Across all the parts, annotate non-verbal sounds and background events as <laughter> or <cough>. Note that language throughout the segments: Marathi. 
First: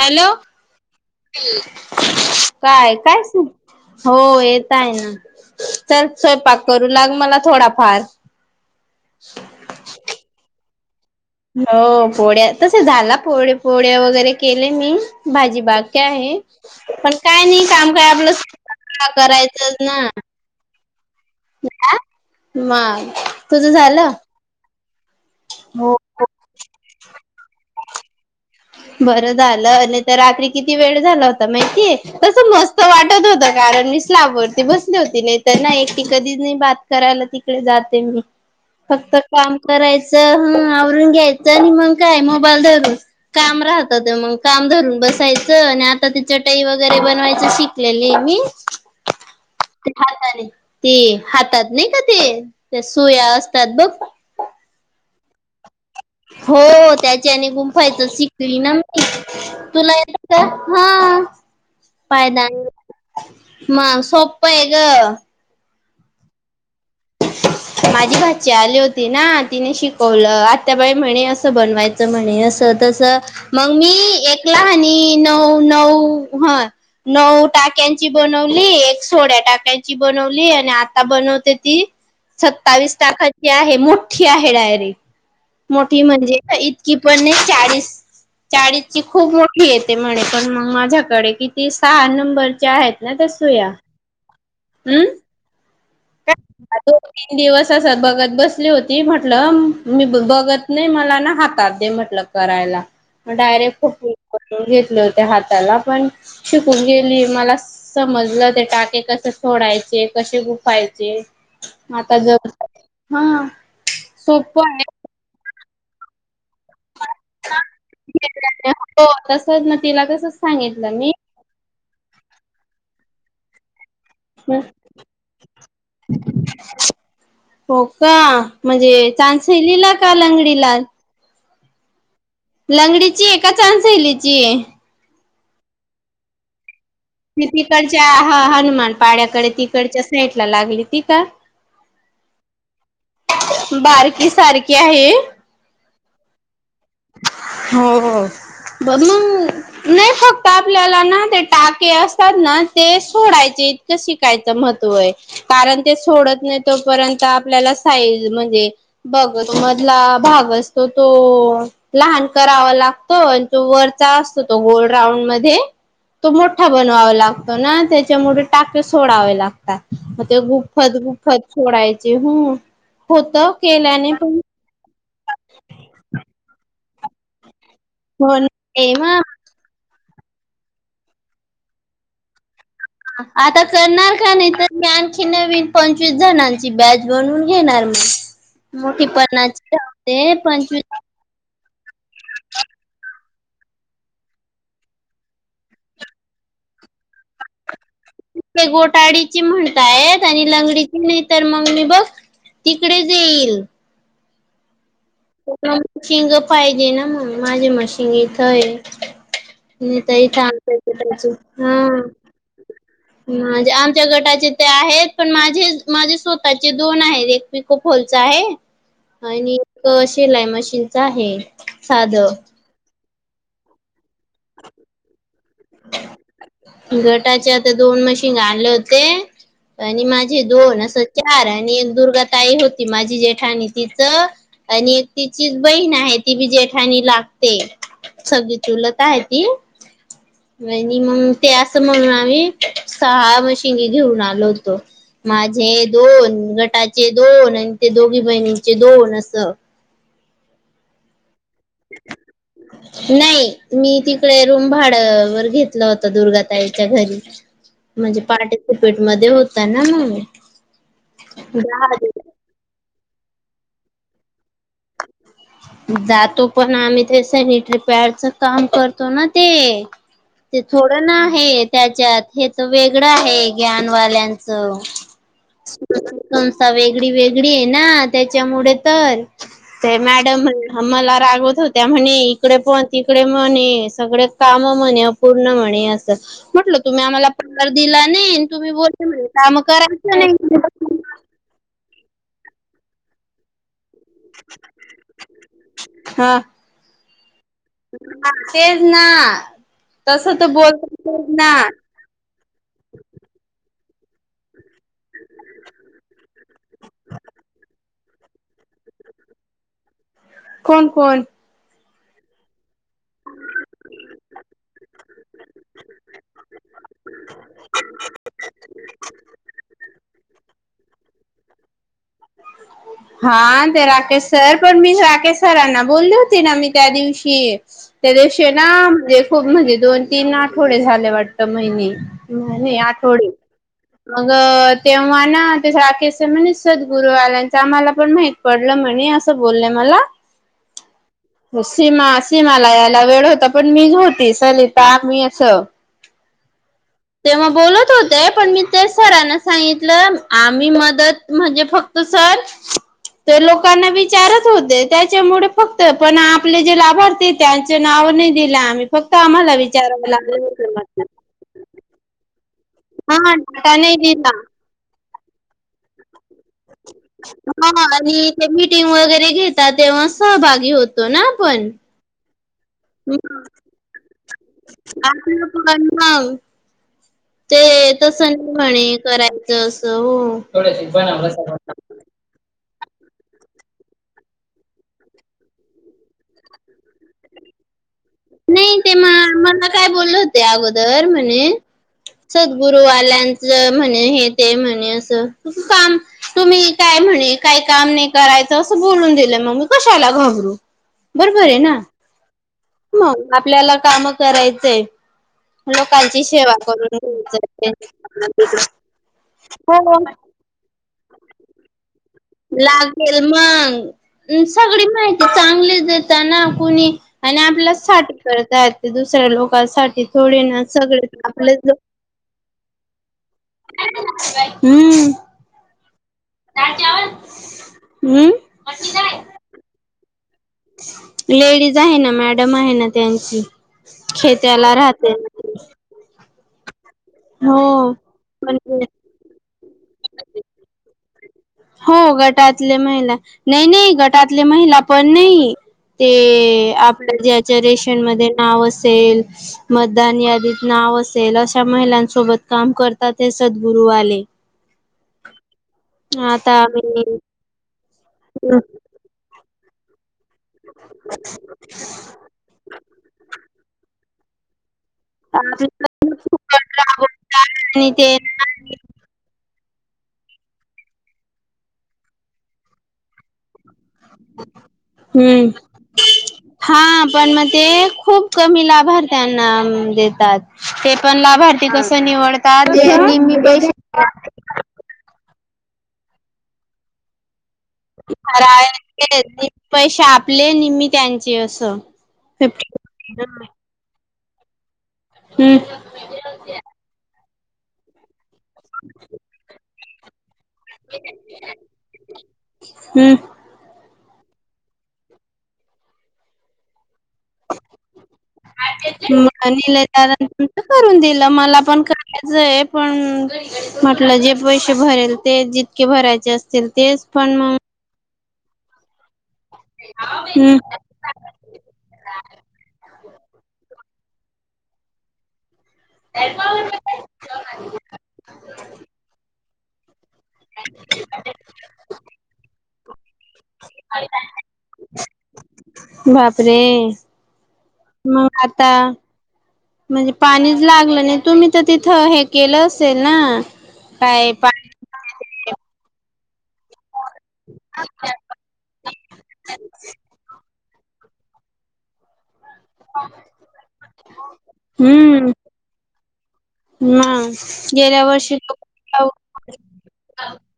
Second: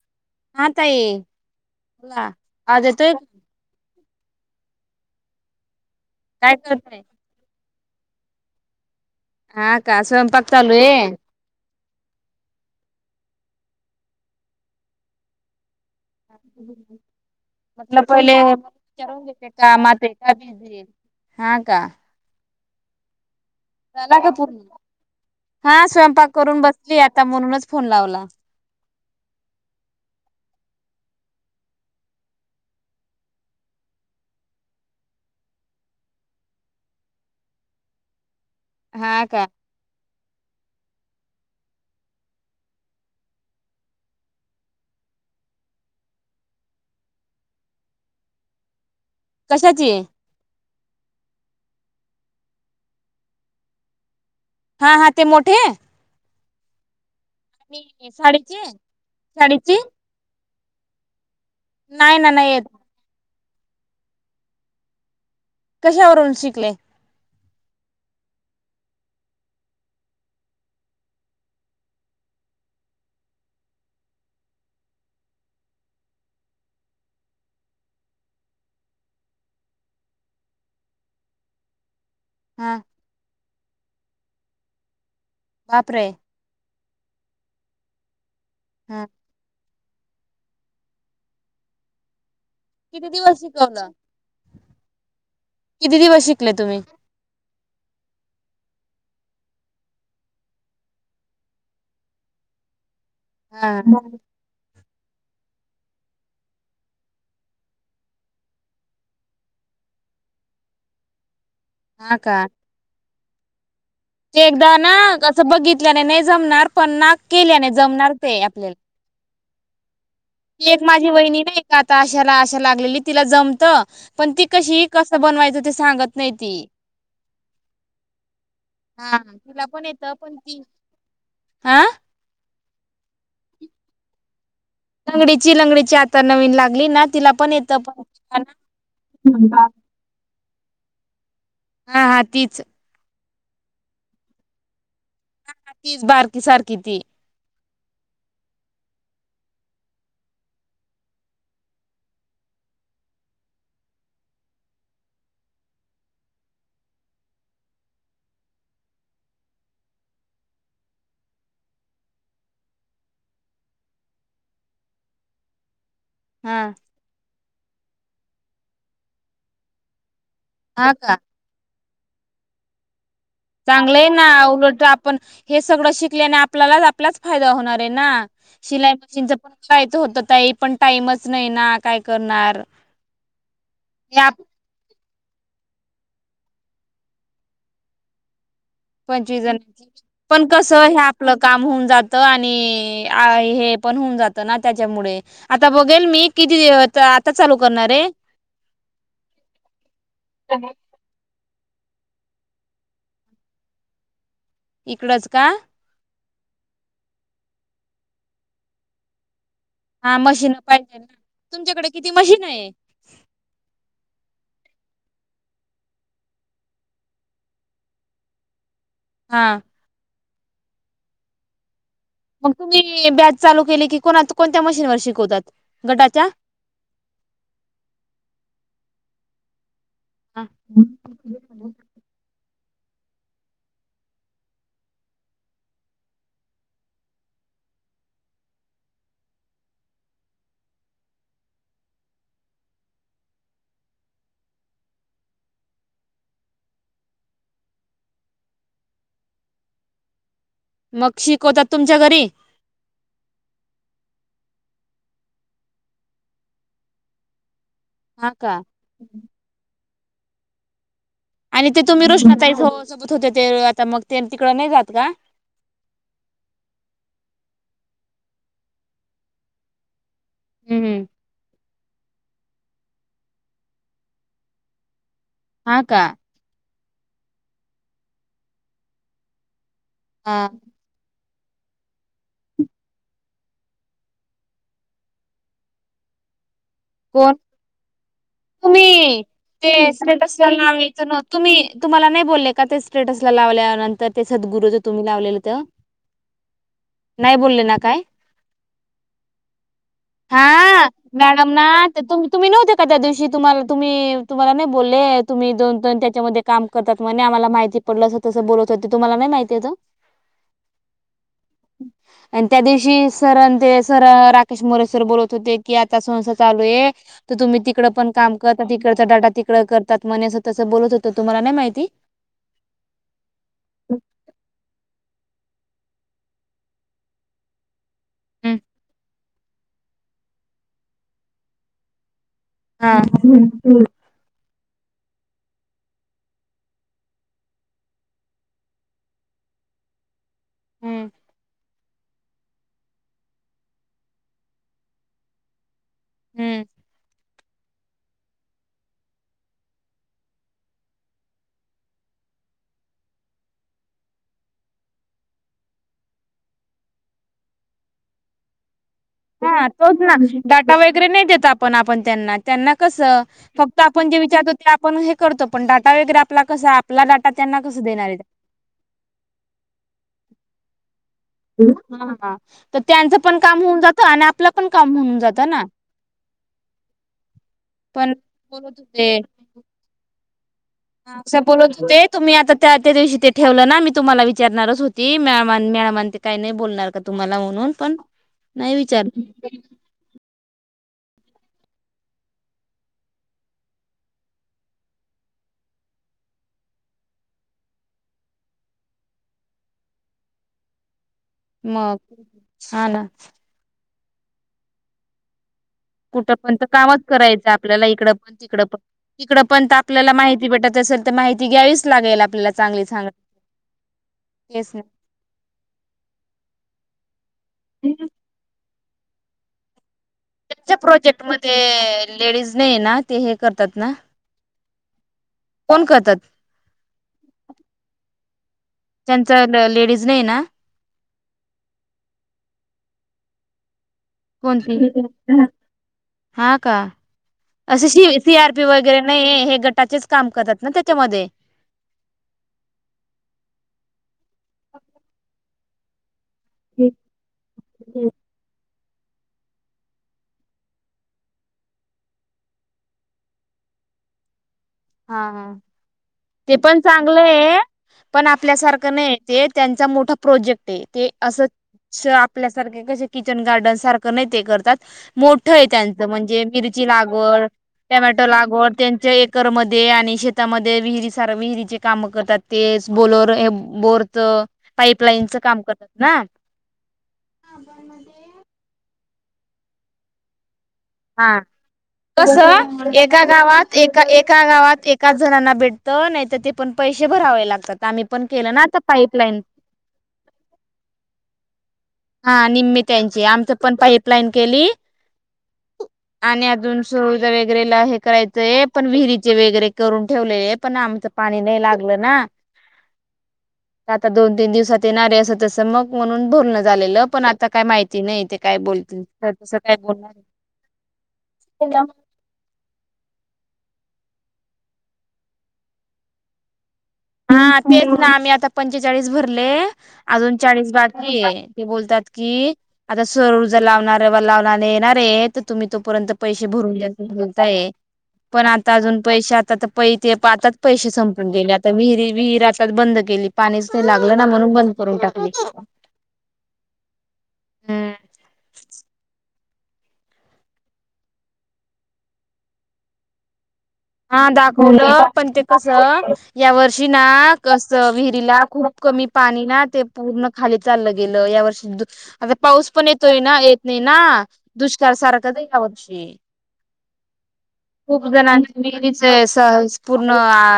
हॅल हा ताई बोला आवाज काय येतोय काय स हो येत आहे ना चल काय स्वयंपाक करू करताय? लाग मला थोडाफार हा का स्वयंपाक चालुय हो पोळ्या तसे झाला पोळ पोळ्या वगैरे केले मी भाजी बाग आहे पण काय नाही काम म्हटलं काय आपलं पहिले विचारून घेते करायचं ना कामात आहे का बिझी आहे. हा का मग तुझं झालं झाला का पूर् हा हो स्वयंपाक करून बसली आता म्हणूनच फोन लावला बर झालं आणि तर रात्री किती वेळ झाला होता माहितीय तस मस्त वाटत होत कारण मी स्लाबवरती बसली होती नाही तर ना एकटी कधी नाही बात करायला तिकडे जाते मी फक्त हा का काम करायचं हं आवरून घ्यायचं आणि मग काय मोबाईल धर काम राहतात मग काम धरून बसायचं आणि आता त चटाई वगैरे बनवायच शिकलेले मी कशाची ते हातले ते हातात नाही का ते सुया असतात बघ हा हा ते मोठे हो त्याच्याने गुंफायचं आणि शिकली साडीची ना मी साडीची तुला येत का हा नाही ना नाही येत म सोप आहे ग कशावरवरून शिकले माझी भाची आली होती ना तिने शिकवलं आता बाई म्हणे असं बनवायचं म्हणे अस तस मग मी एकला हनी नऊ नऊ ह नऊ टाक्यांची बनवली एक सोड्या टाक्यांची बनवली आणि आता बनवते ती हा सत्तावीस तारखांची आहे मोठी आहे डायरी मोठी बापरे म्हणजे इतकी पण नाही चाळीस चाळीस ची हा खूप मोठी येते म्हणे पण मग माझ्याकडे किती सहा नंबर च आहेत किती ना त्या दिवस सूया शिकवलं हम् किती दिवस शिकले का तुम्ही दोन तीन दिवस असत बघत बस होती म्हटलं मी बघत नाही मला ना हातात दे म्हटलं करायला मग हा डायरेक्ट फोटोून घेतलं त्या हाताला पण शिकून गेली मला समजलं ते टाके कस सोडायचे कसे खूप खायचे हा आता ज का हा सोप एकदा ना आहे असं बघितल्याने नाही जमणार पण ना केल्या नाही जमणार ते आपल्याला हो तसच ना तिला तसच एक सांगितलं माझी मी वहिणी नाही का आता अशाला लागलेली तिला जमत पण ती कशी कस बनवायचं ते सांगत नाही ती हो का म्हणजे हा चांसलीला का लंगडीला आा लंगडीची आहे का चछान शैलीची आहे ंगडीची लंगडीची आता नवीन लाग तिकडच्या हा हनुमान पाड्याकडे हा तिकडच्या सेटला लागली ती का हा हा तीच बारकी सारखी आहे. ती बारकी सारखी ती हो हो. ब मग नाही फक्त आपल्याला ना ते टाके असतात ना, ते सोडायचे. शिकायच मह कारण ते सोडत नाही तोपर्य आपल्याला बघ मधला भाग असतो तो लहान करावा लागतो आणि तो वरचा असतो तो गोोल राऊंड मध्ये तो हा मोठा बनवावा लागतो ना त्याच्यामुळे टाके सोडावे लागतात. ते हा गुफ्फत का. गुफ्फत सोडायचे ह चांगलं आहे ना उलट आप हे सगळं शिकल्याने आपल्याला आपलाच फायदा होणार आहे ना हो शिला ना मशीनच पण होत तई पण टाईमच नाही ना काय करणार. आता करणार हे का आप नाही तर्ञ आण नवीन पंचवीस जणांची बॅच बनवून घेणार मग मोठी पंचवीस पन्नाची जणांची राहते पण कस पंचवीस हे आपलं का होऊन जात पण होऊन जात त्याच्यामुळे आता बघ मी <unintelligible> चालू करणार आहे. ते गोटाडीची म्हणताय आणि लंगडीची नाही तर मग मी बघ. तिकडे जा येईल. इकडच का कि ग पाहिजे ना मग माझे मग शिंग इथं आहे. नाही हा तही मशीन छांगतयच पाहिजे ना त्याच हा तुमच्याकडे किती मशीन आहे माझे आमच्या गटाचे ते आहेत पण माझे माझे स्वतःचे दोन आहेत एक पिको फोल होते आहे, आणि हा. एक शिलाई मशीनचा आहे, साध. मग तुम्ही बॅच चालू केली कि को कोणत्या मशीन वर शिकवतात, गटाच्या गटाचे आता दोन मशीन आणलं होते होते. आणि माझे दोन असं चार हम्म आणि दुर्गाताई हो ती माझी जेठानी तिच आणि एक तिचीच बहीण आहे, ती बी जेठाणी लागते. सगी च चुलत आहे ती आणि मग ते असं म्हणून आम्ही सहा मशीिनी घेऊन आलो होतो. माझे दोन गटाचे दोन आणि ते दोघी बहिणीचे दोन असं. मग शीट नाही मी ति तकडे रूम भाड वर घेतलं होत दुर्गाताईच्या घरी म्हणजे हा का पार्टिसिपेट मध्ये होत ना म्मी आणि ते तुम्ही रोष्णाताईथ सोबत होते ते, आता मग ते तिकडडे नाही जात का. जातो पण आम्ही ते सॅनिटरी पॅडच काम करतो ना ते, ते हम्म थोडं ना आहे त्याच्यात हे तर वेगळं आहे, ज्ञानवाल्यांच हा का वेगळी वेगळी आहे ना, त्याच्यामुळे तर मॅडम हा आम्हाला रागव होत्या म्हणे इकडे पण तिकडे म्हणे सगळे काम म्हणे अपूर्ण म्हणे असं म्हटलं तुम्ही आम्हाला कोण पार दिला नाही, तुम्ही बोलताय म्ह ने काम ते करायचं स्टेटसला नाही. लावायचं न तुम्ही तुम्हाला नाही बोलले का ते स्टेटस लावल्यांतर तर ते सद्गुगु रु ज तुम्ही लावलेलंत. हा नाही बोलले ना काय, तेच ना तस हा तर आ बोलतातच ना मॅडम तुम्ही नव्हते का त्या दिवशी तुम्हाला तुम्ही तुम्हाला नाही बोलले तुम्ही दोन दन त्याच्यामध्ये काम करतात म्हने आम्हाला माहिती पलं असं तसं बोलत तर ते तुम्हालातिथं नाही माहिती येत. कोण कोण. आणि त्या दिवशी सर ते सर राकेश मोरे सर बोलत होते की, आता स चालू आहे, तर तुम्ही तिकड पण काम करता तिकडचा डाटा तिकड करतात म तसं बोलत हो तर तुम्हाला नाही माहिती. हा ते राकेश सर पण मी राकेश सरांना बोलले होते, ना मी त्या दिवशी त्या दिवशी ना म्हणजे खूप म्हणजे दोन तीन. आठवडे झाले वाटत महिने म्ह हा आठवडे हम्म मग. तेव्हा ना ते राखेश सर म्हणे सर. फुलवाल्याचा मला पण माहित पडलं म्हणे असं बोलले मला. हो सीमास. मला यायला वेळ होता, पण मी होती सलिता मी असं. हम्म तेव्हा बोलत होत. ते पण मी ते सरांना सांगितलं आम्ही मदत म्हणजे फक्त सर. तर लोकांना विचारत होते, त्याच्यामुळे फक्त पण आपले जे लाभार्थी त्यांच नाव. हो नाही दिला आम्ही. फक्त आम्हाला हा तोच विचारावं ना लागलं डाटा होतं वगैरे नाही देत आपण आपण त्यांना. त्यांना कस हा डाटा फक्त नाही आपण जे दिला विचारतो ते आपण हे करतो पण डाटा वगैरे आप हा आणि ते मीटिंग वगैरे घेेतात तेव्हा सहभागी होत. तो ना आपण. हा तर मी त्यांचं पण काम होऊन जातं आणि आपलं पण काम आ होऊन जातं प ना <unintelligible> ते पण तस नाही बोलत म्हणे करायचं असं हो. थोडशी बनवलं असा सगळं बोलत होते, तुम्ही आता त्या. त्या दिवशी ते ठेवलं ना मी तुम्हाला विचारणारच होती, मॅम आण मॅडमन आण ते काही नाही बोलणार का, तुम्हाला म्हणून पण. नाही ते म मला काय बोललं होते, अगोदर म्हणे. सद्गुरुवाल्यांच म्हणे हे ते म्हणे अस काम तुम्ही काय. म्हणे काही काम नाही करायचं असं बोलून दिलं मग्मी कशाला घाबरू. बरोबर आहे ना मग हा. ना मग आपल्याला काम करायचंय. लोकांची कुठं सेवा पण तर करून कामच करायचं घ्यायचंय आपल्याला, इकडं पण तिकड पण तिकडं पण हो आपल्याला माहिती भेटाय असल. ते माहिती घ्यावीस लागतेल मग तेच ना सगळी माहिती चांगली देताना कोुणी. आणि आपल्या साठी करता य ते दुसऱ्या लोकांसाठी. थोडे ना त्यांच्या सगळे प्रोजेक्ट आपले मध्ये लेडीज नाही ना ते हे करतात <unintelligible> ना हम्म. कोण करतात. <unintelligible> वर हम्म त्यांचा ल लेडीज नाही ना. लेडीज आहे ना मॅडम आहे, ना त्यांची. खेत्याला कोणती राहते. हा का. असं हो सी सी आर पण पी वगैरे नाही हे गटाचेच काम करतात ना त्याच्यामध्ये. हो गटातले महिला नाही नाही गटातले महिला पण नाही. ते आपल्या ज्याच्या रेशन हा मध्ये नाव अस असेल मतदान यादीत नाव असेल अशा महिलां सोबत काम करतात ते सद्गुरुवाले. हा हा ते पण आम्ही चांगलं आहे, पण आपल्यासारखं नाही ते. त्यांचा मोठा प्रोजेक्ट आहे, ते असं स आपल्यासारखे कसे किचन गार्डन सारख. कनाय ते करतात. मोठ आहे, त्यांच म्हणजे मिरची लागवड आणि ते टमॅटो लागवड त्यांच्या एकर मध्ये. ते आणि शेतामध्ये विहिरी सार विहिरीचे काम करतात तेच बोलर हे. बोरचं, पाईपलाईनचं हम्म काम करतात ना? हा. पण मग ते खूप कमी लाभार्थ्यांना देतात. ते पण हा. लाभार्थी कसं कस? निवडतात ते एका निम्मी पैसे गावात एका -एका गावात एकाच जणांना भेट- त नाही तर ते पण पैसे भरावे लाग- पैसे आपले निम्मे त्यांचे असं. हा. फिफ्टी निम्मे त्यांचे. आमचं पण पाईप लाईन केली- हम्म आणि अजून सोय - वेगरे हे करायचंय. पण विहिरीचे वगैरे करून ठेवलेयेत - पण आमचं पाणी नाही लागलं ना. हम्म तर दोन तीन दिवसात येणारे. असं तसं मग म्हणून बोलणं झालेलं. पण आता काय माहिती नाही. ते काय बोलतील तस काय बोलणार- निलेदारान च आहे. पण म्हटलं जे पैसे भरेल ते जितके भरायचे असतील- तेच पण मग हा तेच ना. आम्ही आता पंचवीस - चाळीस भरले अजून चाळीस हम्म बाकीये ते बोलतात की आता - सरूजर लावणारे व लावणारे येणारेत. तुम्ही तोपर्यंत पैसे भरून द्या अस बोलताय. पण आता अजून पैसे आता पै- ते आाताच पैसेे संपून गेले. आता विहिरी -विहीर आताच बंद केली. पाणीच नाही लागलं ना म्हणून बंद- करून टाकली. बापरे! हम्म म आता? म्हणजे पाणीच लागलं नाही. तुम्ही तर तिथं हे केलं असेल ना? हा. काय पाणी दाखवलं पण ते कस या वर्षी- तीना कसं विहिरीला खूप कमी पाणी ना ते पूर्ण खाली- चाललं गेलं या वर्षी. पाऊस पण येतोय ना? येत नाही ना. दुष्काळ हम्म सारखंच आहे यावर्षी. पाऊस गेल्या वर्षी- स पूर्ण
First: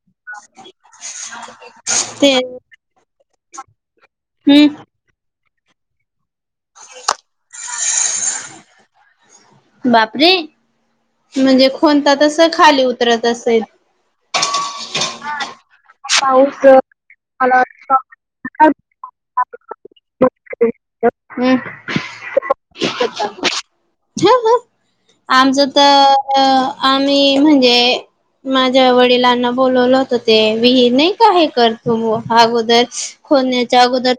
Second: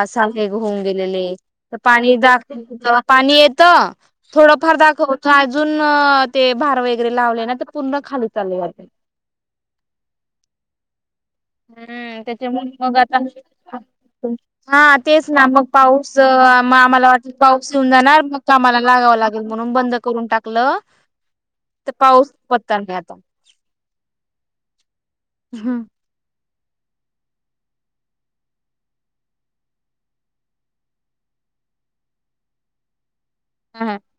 असहाय होऊन गेलेले तर पाणी ते दा- आणि येत. हम्म थोडंफार दाखवत अजून ते भार वगैरे लावले ना? पुन्हा खाली चालल जातय. बापरे म्हणजे कोणता हम्म तसं खाली उतरत असेल. त्याच्यामुळं <unintelligible> हा तेच ना मग. पाऊस, आम्हाला वाटल मला पाऊस येऊन जाणार. मग कामाला लागावं लागेल. म्हणून बंद करून टाकलं- हम्म त पाऊस पत्ता नाही आता. आमचं तर- आम्ही -म्हणजे माझ्या वडिलांना बोलवलं होत ते- विहिर नाही का हे करतो अगोदर खोदण्याच्या अगोदर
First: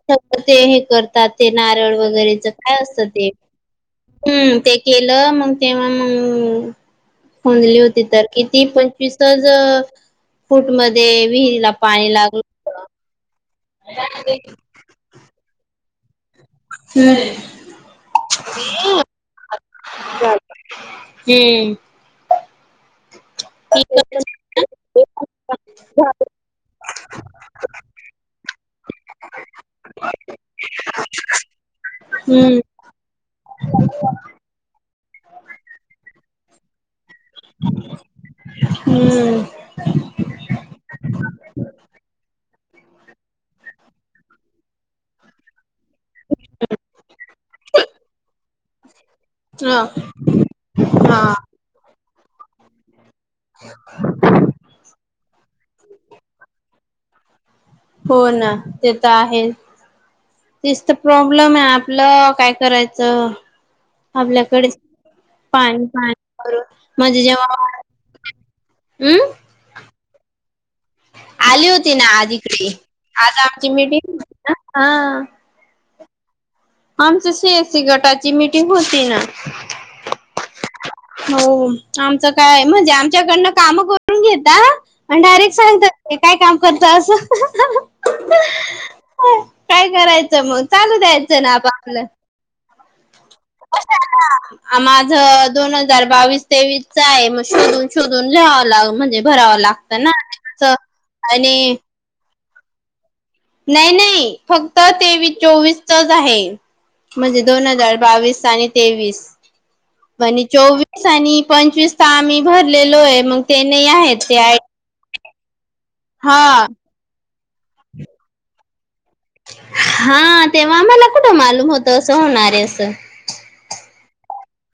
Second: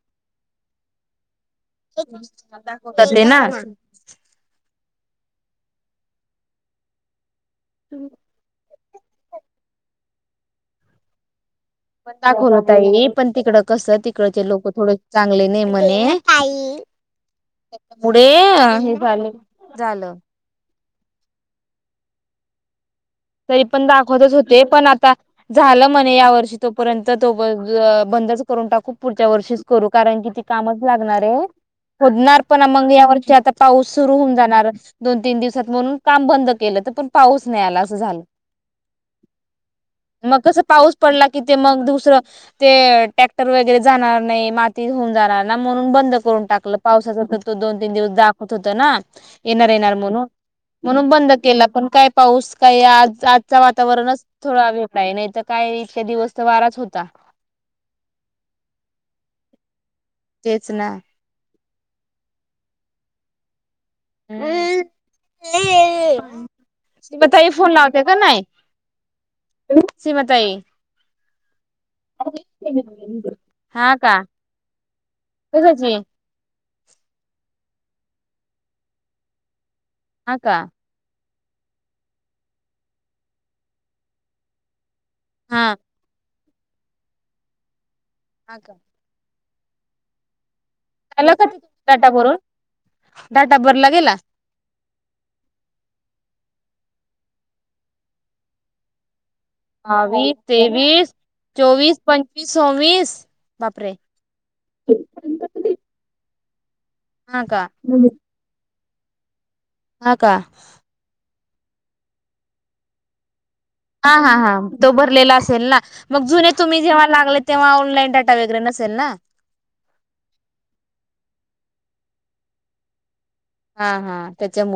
ते हे करतात. ते नारळ वगैरेच. काय दाखवतात असतं ते? ना. हम्म ते- केलं मग तेव्हा मग खंणली होती तर किती पंच ईस्ताज फूटमध्ये विहिरला- पण दाखवत आहे नी पण तिकडं कसं तिकडचे लोक थोडे चांगले नाही म्हणे. पुढे -हे झा झालं. हम्म. तरी पण दाखवतच होते. पण हम्म आता झालं म्हणे या वर्षी. तोपर्यंत तो वय ब - यंदाचं करून टाकू. पुढच्या वर्षीच करू, कारण की त कामच लागणार आहे, होणार पण मग या वर्षात- आता पाऊस सुरु होऊन जाणार दोन तीन दिवसात. म्हणून काम बंद केलं तर तिथून पाऊस नाही आला. झालं हम्म. <inaudible> मग कसं पाऊस पडला की ते मग धुसरं, ते टॅक्टर वगैरे जाणार नाही. माती होऊन जाणार ना, म्हणून बंद करून टाकलं पावसाचत दोन तीन दिवस दाखवत होत ना? येणार ह येणार म्हणून, म्हणून हा बंद केला पण काय पाऊस- काही आज आजचा वातावरणच थोडा वेगळा आहे. नाही तर काय इतक्या दिवस तर वाराच होता. <inaudible> <unintelligible> हो ना ते तर आहे तेच तेचं ना तर प्रॉब्लेम आहेना आ आपलं काय करायचंय आपल्याकडेच पाणी पाणी भरून म्हंजे सीमाताई जेंव्हा फोन लावते का नाही हम् सीमाताई आली होती ना आज ईकडे आज आमची हा मिटिंग का होती ना. हा कशाची आमच्या शेतीच्या... गटाची मिटिंग होती ना. हा का हो आमचं काय म्हणजे आमच्याकडुन काम करून घेता. आणि डायरेक्टर हा सांगतात की काय कामं करत असं हा का काय करायचं मंग चालूं झालं द्यायचंय का नां आप आपलं. डाटा भरून डाटा भरला गेला. माझं दोन हजार बावीस तेवीसच आहे मंग शोधून शोधून ल्यावा लिवालाग म्हणजे भरावं लागतं ना बावीस, असं तेवीस, चोवीस, पंचवीस, सव्वीस नाहीं बापरे नाहीं फक्त तेवीस चोवीसचच आहे. म्हणजे हा का दोन हजार बावीस आणि तेवीस हा का आणि चोवीस आणि पंचवीसच आम्हीं भरलेलो आहे मंग हा हा हा तो भरलेला असं तील ना, मंग हा जुने तुम्हीं जेव्हा लीहालागले तेव्हा ऑनलाईन डाटा वगैरे नसेल ना? हा तेंव्हा आम्हांला कुठं मालूम होतंय असं होणार आहे असं. हा हा त्यांच्या मुळं